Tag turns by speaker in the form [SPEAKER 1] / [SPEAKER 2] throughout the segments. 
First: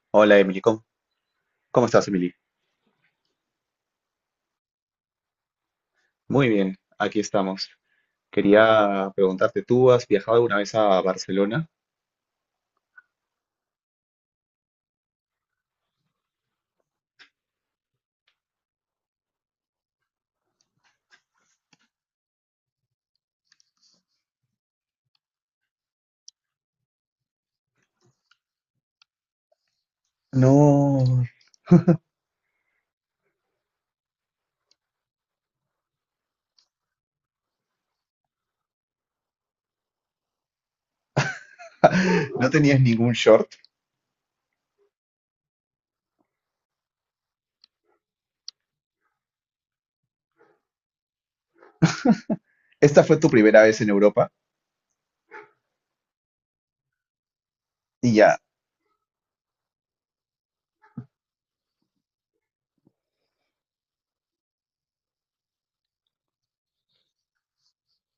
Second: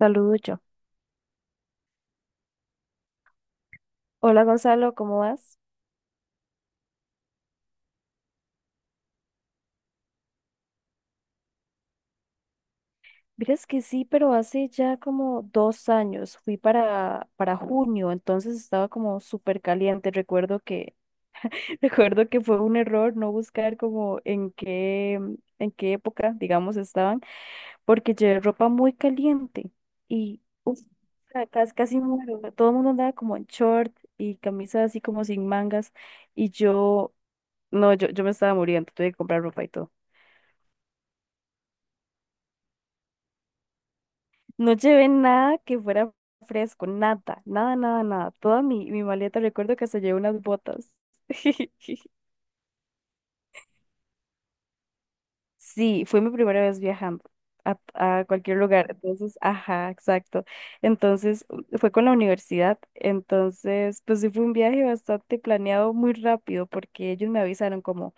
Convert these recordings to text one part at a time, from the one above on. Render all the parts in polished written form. [SPEAKER 1] Saludo
[SPEAKER 2] Hola Emily,
[SPEAKER 1] yo.
[SPEAKER 2] ¿cómo estás Emily?
[SPEAKER 1] Hola Gonzalo, ¿cómo vas?
[SPEAKER 2] Muy bien, aquí estamos. Quería preguntarte, ¿tú has viajado alguna vez a Barcelona?
[SPEAKER 1] Miras que sí, pero hace ya como dos años, fui para junio, entonces estaba como súper caliente. Recuerdo que, recuerdo que fue un error no buscar como en qué época, digamos, estaban, porque llevé ropa muy caliente y uf,
[SPEAKER 2] No,
[SPEAKER 1] casi, casi muero. Todo el mundo andaba como en short y camisas así como sin mangas y yo, no, yo me estaba muriendo, tuve que comprar ropa y todo.
[SPEAKER 2] no tenías ningún short.
[SPEAKER 1] No llevé nada que fuera fresco, nada, nada, nada, nada. Toda mi maleta, recuerdo que se llevé unas botas.
[SPEAKER 2] Esta fue tu primera vez en Europa
[SPEAKER 1] Sí, fue mi primera vez viajando a,
[SPEAKER 2] y
[SPEAKER 1] a
[SPEAKER 2] ya.
[SPEAKER 1] cualquier lugar. Entonces, ajá, exacto. Entonces, fue con la universidad. Entonces, pues sí fue un viaje bastante planeado muy rápido porque ellos me avisaron como,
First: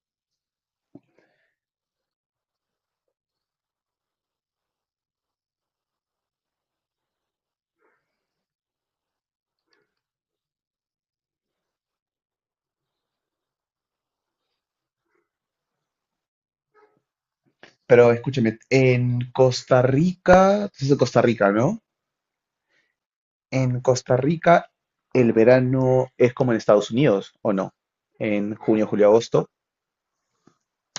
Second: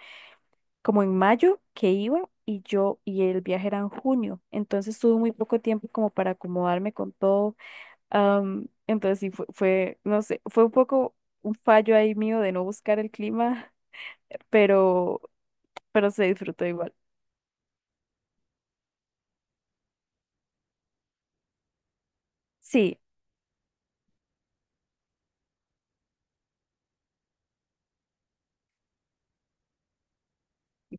[SPEAKER 1] como en mayo que iba y yo y el viaje era en junio. Entonces, tuve muy poco tiempo como para acomodarme con todo. Entonces sí, fue, no sé, fue un poco un fallo ahí mío de no buscar el clima, pero, pero se disfrutó igual.
[SPEAKER 2] Pero escúchame, en Costa Rica, tú estás en Costa Rica, ¿no?
[SPEAKER 1] Sí,
[SPEAKER 2] En Costa Rica el verano es como en Estados Unidos, ¿o no? En junio, julio, agosto.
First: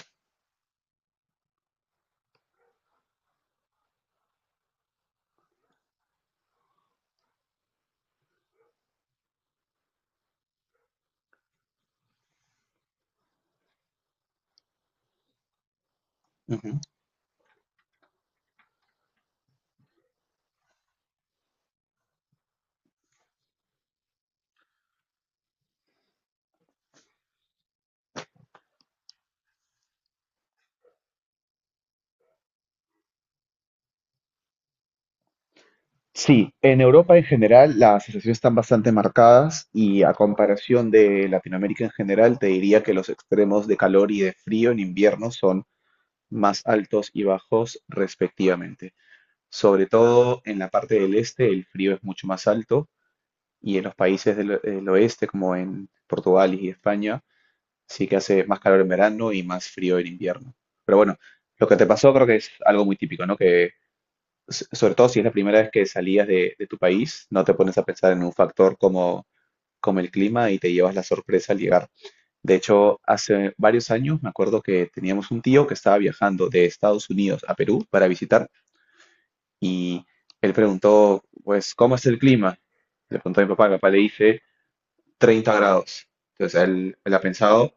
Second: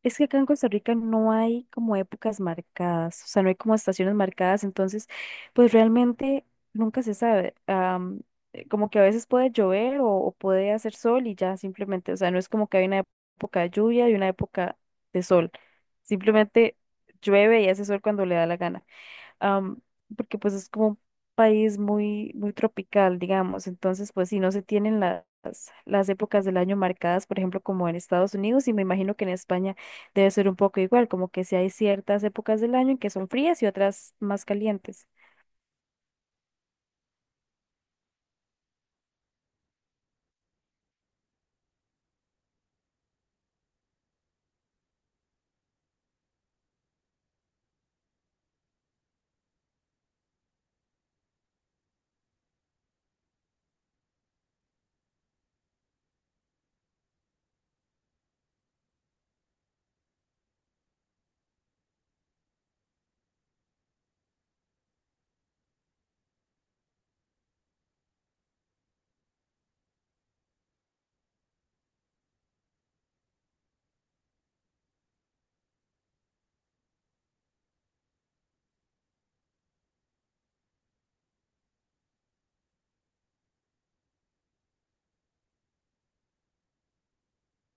[SPEAKER 1] es que acá en Costa Rica no hay como épocas marcadas, o sea, no hay como estaciones marcadas, entonces, pues realmente nunca se sabe. Como que a veces puede llover o puede hacer sol y ya simplemente, o sea, no es como que hay una época de lluvia y una época de sol, simplemente llueve y hace sol cuando le da la gana. am, Porque pues es como un país muy, muy tropical, digamos. Entonces, pues si no se tienen las épocas del año marcadas, por ejemplo, como en Estados Unidos, y me imagino que en España debe ser un poco igual, como que si hay ciertas épocas del año en que son frías y otras más calientes.
[SPEAKER 2] Sí, en Europa en general las sensaciones están bastante marcadas y a comparación de Latinoamérica en general, te diría que los extremos de calor y de frío en invierno son más altos y bajos respectivamente. Sobre todo en la parte del este el frío es mucho más alto y en los países del oeste como en Portugal y España sí que hace más calor en verano y más frío en invierno. Pero bueno, lo que te pasó creo que es algo muy típico, ¿no? Que sobre todo si es la primera vez que salías de tu país, no te pones a pensar en un factor como el clima y te llevas la sorpresa al llegar. De hecho, hace varios años me acuerdo que teníamos un tío que estaba viajando de Estados Unidos a Perú para visitar y él preguntó, pues, ¿cómo es el clima? Le preguntó a mi papá le dice 30 grados. Entonces él ha pensado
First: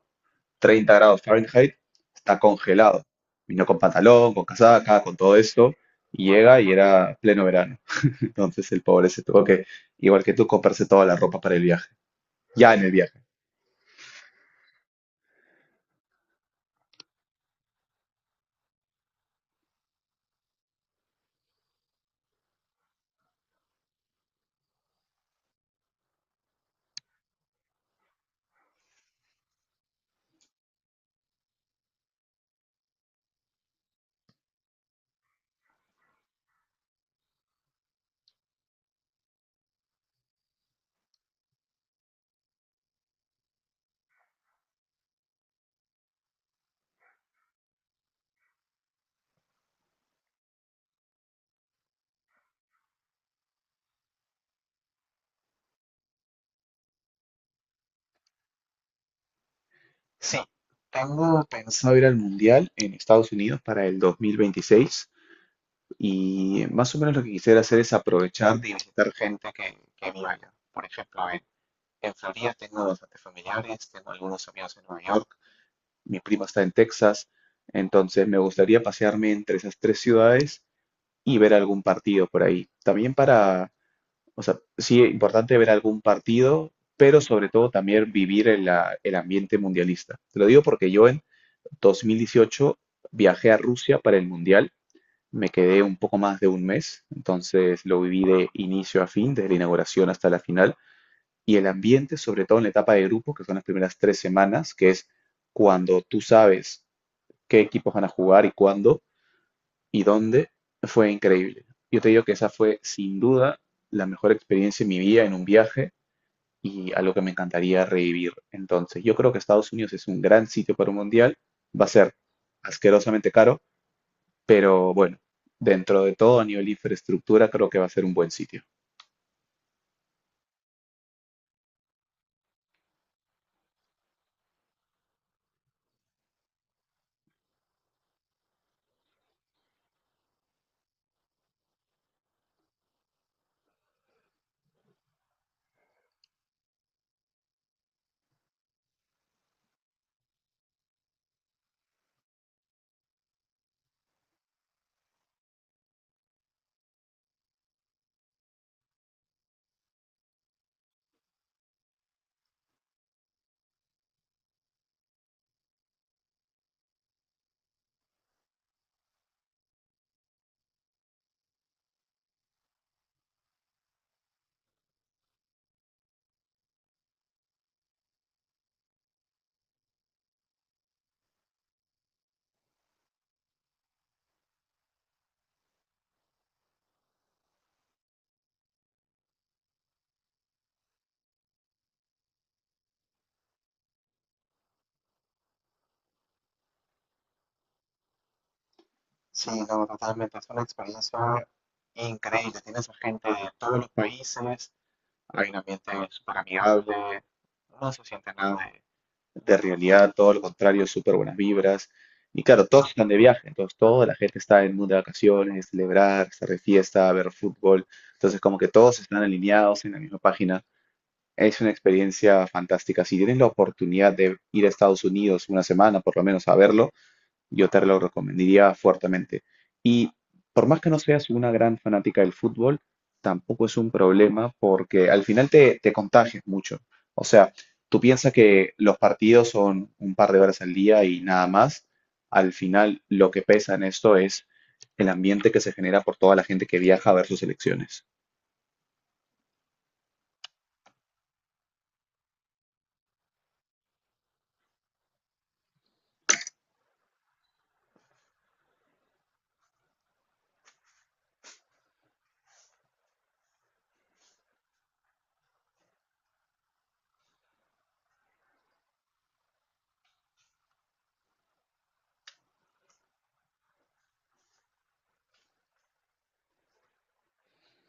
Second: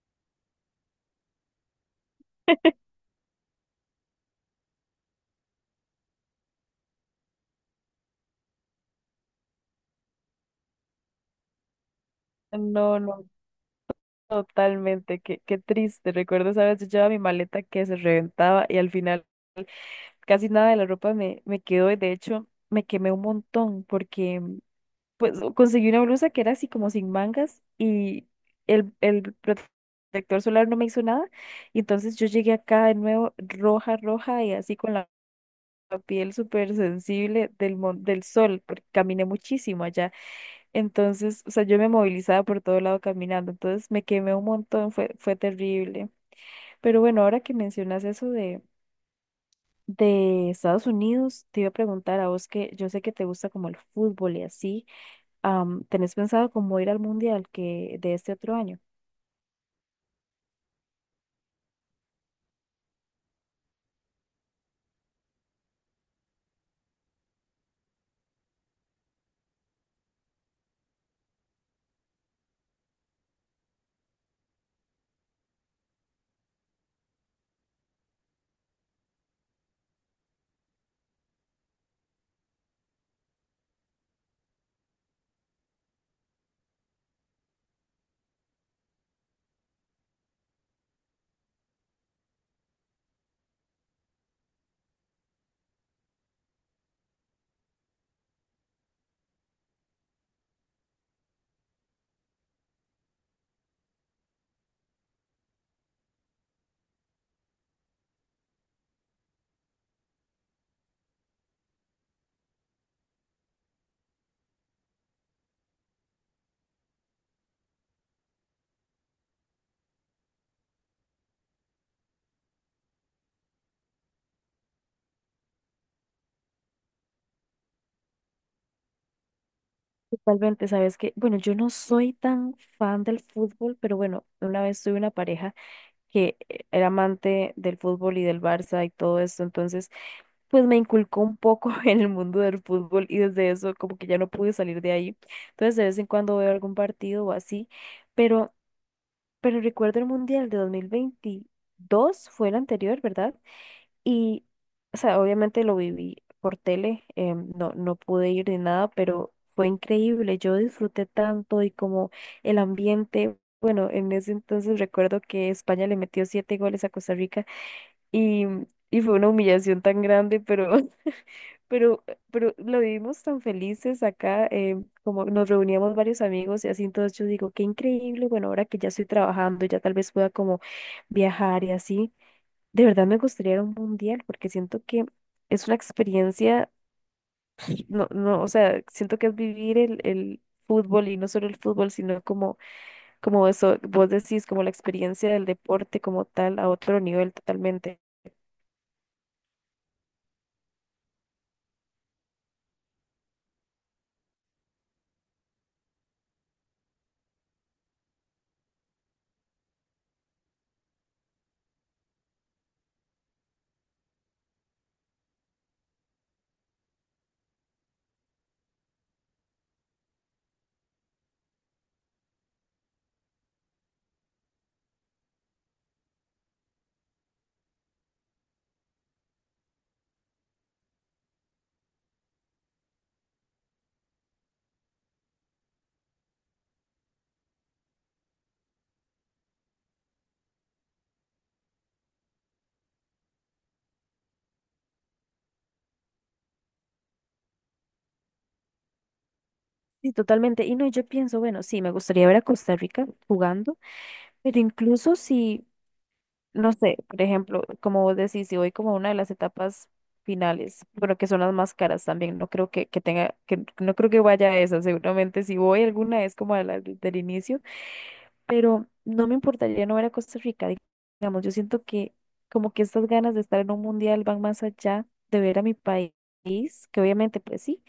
[SPEAKER 2] 30 grados Fahrenheit, está congelado. Vino con pantalón, con casaca, con todo esto, y llega y era pleno verano. Entonces el pobre se tuvo que, igual que tú, comprarse toda la ropa para el viaje. Ya en el
[SPEAKER 1] No,
[SPEAKER 2] viaje.
[SPEAKER 1] no, totalmente, qué triste. Recuerdo, esa vez yo llevaba mi maleta que se reventaba y al final casi nada de la ropa me quedó y de hecho me quemé un montón porque pues conseguí una blusa que era así como sin mangas y el protector solar no me hizo nada. Y entonces yo llegué acá de nuevo roja, roja y así con la piel súper sensible del sol, porque caminé muchísimo allá. Entonces, o sea, yo me movilizaba por todo lado caminando, entonces me quemé un montón, fue terrible. Pero bueno, ahora que mencionas eso de Estados Unidos, te iba a preguntar a vos que yo sé que te gusta como el fútbol y así, ¿tenés pensado cómo ir al mundial que de este otro año?
[SPEAKER 2] Tengo pensado ir al Mundial en Estados Unidos para el 2026 y más o menos lo que quisiera hacer es aprovechar de visitar gente que viva allá. Por ejemplo, mi prima está en Texas, entonces me gustaría pasearme entre esas tres ciudades y ver algún partido por ahí. También para, o sea, sí, es importante ver algún partido, pero sobre todo también vivir el, el ambiente mundialista. Te lo digo porque yo en 2018 viajé a Rusia para el Mundial, me quedé un poco más de un mes, entonces lo viví de inicio a fin, desde la inauguración hasta la final, y el ambiente, sobre todo en la etapa de grupo, que son las primeras tres semanas, que es cuando tú sabes qué equipos van a jugar y cuándo y dónde, fue increíble. Yo te digo que esa fue sin duda la mejor experiencia en mi vida en un viaje y algo que me encantaría revivir. Entonces, yo creo que Estados Unidos es un gran sitio para un mundial, va a ser asquerosamente caro, pero bueno, dentro de todo, a nivel de infraestructura, creo que va a ser un buen sitio.
[SPEAKER 1] Totalmente, sabes que, bueno, yo no soy tan fan del fútbol, pero bueno, una vez tuve una pareja que era amante del fútbol y del Barça y todo esto, entonces pues me inculcó un poco en el mundo del fútbol y desde eso como que ya no pude salir de ahí. Entonces de vez en cuando veo algún partido o así, pero recuerdo el Mundial de 2022, fue el anterior, ¿verdad? Y, o sea, obviamente lo viví por tele, no, no pude ir ni nada, pero fue increíble. Yo disfruté tanto y como el ambiente. Bueno, en ese entonces recuerdo que España le metió siete goles a Costa Rica y, y fue una humillación tan grande, pero, pero, pero lo vivimos tan felices acá, como nos reuníamos varios amigos y así, entonces yo digo, qué increíble, bueno, ahora que ya estoy trabajando, ya tal vez pueda como viajar y así de verdad me gustaría ir a un mundial porque siento que es una experiencia, no, no, o sea, siento que es vivir el fútbol y no solo el fútbol, sino como, como eso, vos decís, como la experiencia del deporte como tal a otro nivel totalmente.
[SPEAKER 2] De realidad, todo lo contrario, súper buenas vibras. Y claro, todos están de viaje, entonces toda la gente está en el mundo de vacaciones, celebrar, estar de fiesta, ver fútbol. Entonces, como que todos están alineados en la misma página. Es una experiencia fantástica. Si tienes la oportunidad de ir a Estados Unidos una semana, por lo menos, a verlo, yo te lo recomendaría fuertemente. Y por más que no seas una gran fanática del fútbol, tampoco es un problema porque al final te contagias mucho. O sea, tú piensas que los partidos son un par de horas al día y nada más. Al final lo que pesa en esto es el ambiente que se genera por toda la gente que viaja a ver sus elecciones.
[SPEAKER 1] Sí, totalmente. Y no, yo pienso, bueno, sí, me gustaría ver a Costa Rica jugando, pero incluso si no sé, por ejemplo, como vos decís, si voy como a una de las etapas finales, bueno, que son las más caras también, no creo que tenga, que no creo que vaya a esa, seguramente si voy alguna es como a la del inicio, pero no me importaría no ver a Costa Rica, digamos, yo siento que como que estas ganas de estar en un mundial van más allá de ver a mi país. Que obviamente pues sí,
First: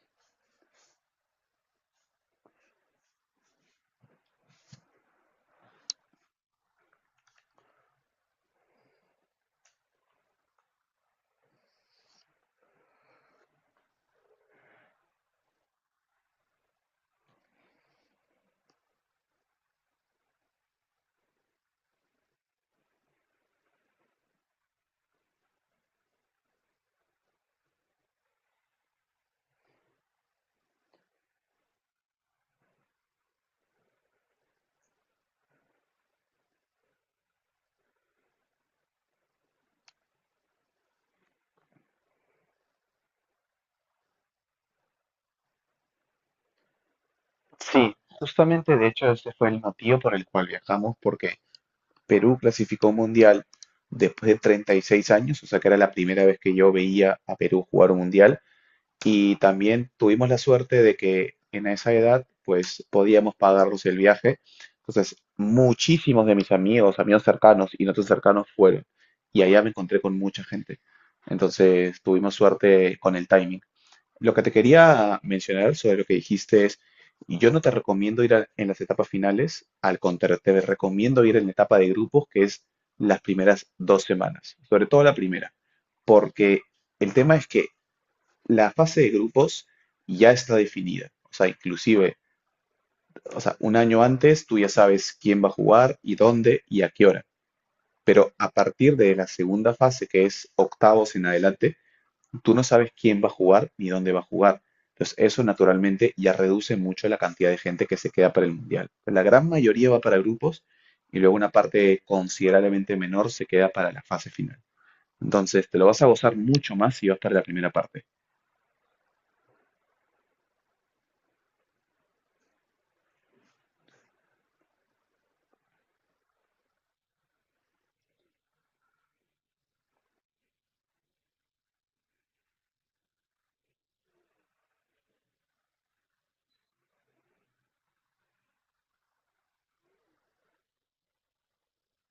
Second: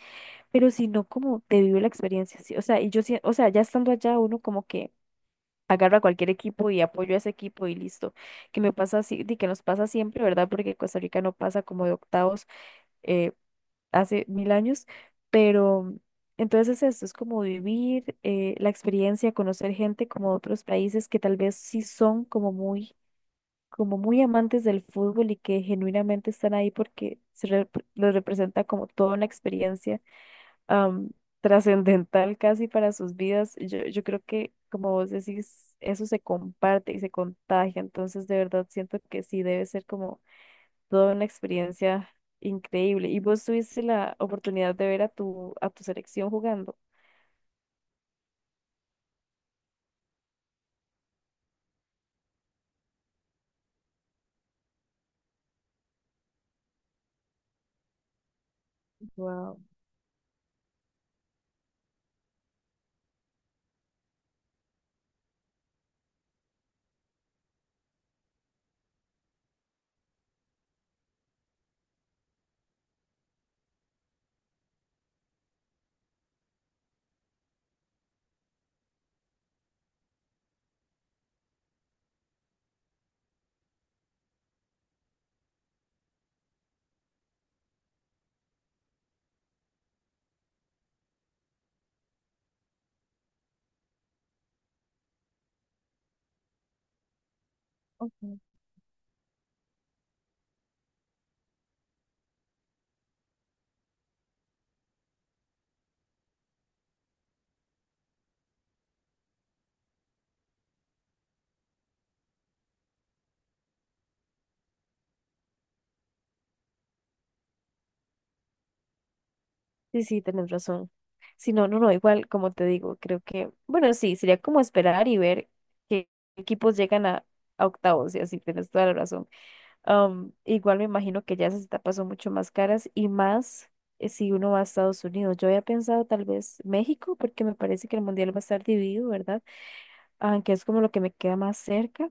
[SPEAKER 1] pero sino como de vivir la experiencia, sí, o sea, o sea, ya estando allá uno como que agarro a cualquier equipo y apoyo a ese equipo y listo. Que me pasa así, de que nos pasa siempre, ¿verdad? Porque Costa Rica no pasa como de octavos eh, hace mil años, pero entonces esto es como vivir la experiencia, conocer gente como de otros países que tal vez sí son como muy amantes del fútbol y que genuinamente están ahí porque lo representa como toda una experiencia am, trascendental casi para sus vidas. Yo creo que, como vos decís, eso se comparte y se contagia. Entonces, de verdad, siento que sí debe ser como toda una experiencia increíble. Y vos tuviste la oportunidad de ver a tu selección jugando.
[SPEAKER 2] Sí, justamente de hecho ese fue el motivo por el cual viajamos, porque Perú clasificó un mundial después de 36 años, o sea que era la primera vez que yo veía a Perú jugar un mundial. Y
[SPEAKER 1] Wow.
[SPEAKER 2] también tuvimos la suerte de que en esa edad, pues podíamos pagarnos el viaje. Entonces, muchísimos de mis amigos, amigos cercanos y no tan cercanos fueron. Y allá me encontré con mucha gente. Entonces, tuvimos suerte con el timing. Lo que te quería mencionar sobre lo que dijiste es, yo no te recomiendo ir en las etapas finales, al contrario, te recomiendo ir en la etapa de grupos, que es las primeras dos semanas, sobre todo la primera, porque el tema es que la fase de grupos ya está definida, o sea, inclusive, o sea, un año antes tú ya sabes quién va a jugar y dónde y a qué hora, pero
[SPEAKER 1] Okay.
[SPEAKER 2] a partir de la segunda fase, que es octavos en adelante, tú no sabes quién va a jugar ni dónde va a jugar. Entonces, eso naturalmente ya reduce mucho la cantidad de gente que se queda para el mundial. Pues, la gran mayoría va para grupos y luego una parte considerablemente menor se queda para la fase final. Entonces, te lo vas a gozar mucho más si vas para la primera parte.
[SPEAKER 1] Sí, sí, tenés razón. Sí, no, no, no, igual, como te digo, creo que, bueno, sí, sería como esperar y ver qué equipos llegan a octavos, y así, tienes toda la razón. Um, igual me imagino que ya esas etapas son mucho más caras y más si uno va a Estados Unidos. Yo había pensado tal vez México, porque me parece que el mundial va a estar dividido, ¿verdad? Aunque es como lo que me queda más cerca,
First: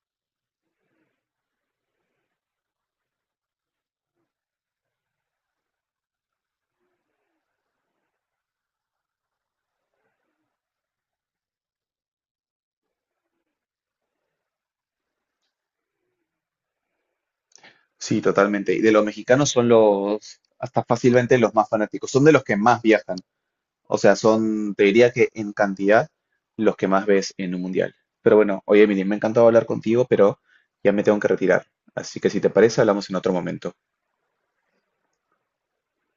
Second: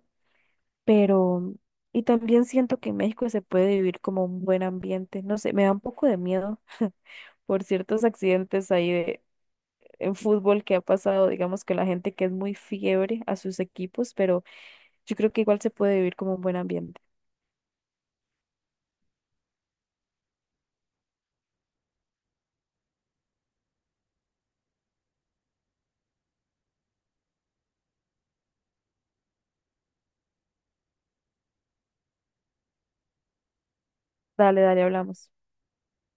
[SPEAKER 1] pero... Y también siento que en México se puede vivir como un buen ambiente. No sé, me da un poco de miedo por ciertos accidentes ahí de, en fútbol que ha pasado, digamos, que la gente que es muy fiebre a sus equipos, pero yo creo que igual se puede vivir como un buen ambiente.
[SPEAKER 2] Sí, totalmente. Y de los mexicanos son los, hasta fácilmente los más fanáticos. Son de los que más viajan. O sea, son, te diría que en cantidad los que más ves en un mundial. Pero bueno, oye, Emily, me ha encantado hablar contigo, pero ya me tengo que retirar. Así que si te parece, hablamos en otro momento.
[SPEAKER 1] Dale, dale, hablamos.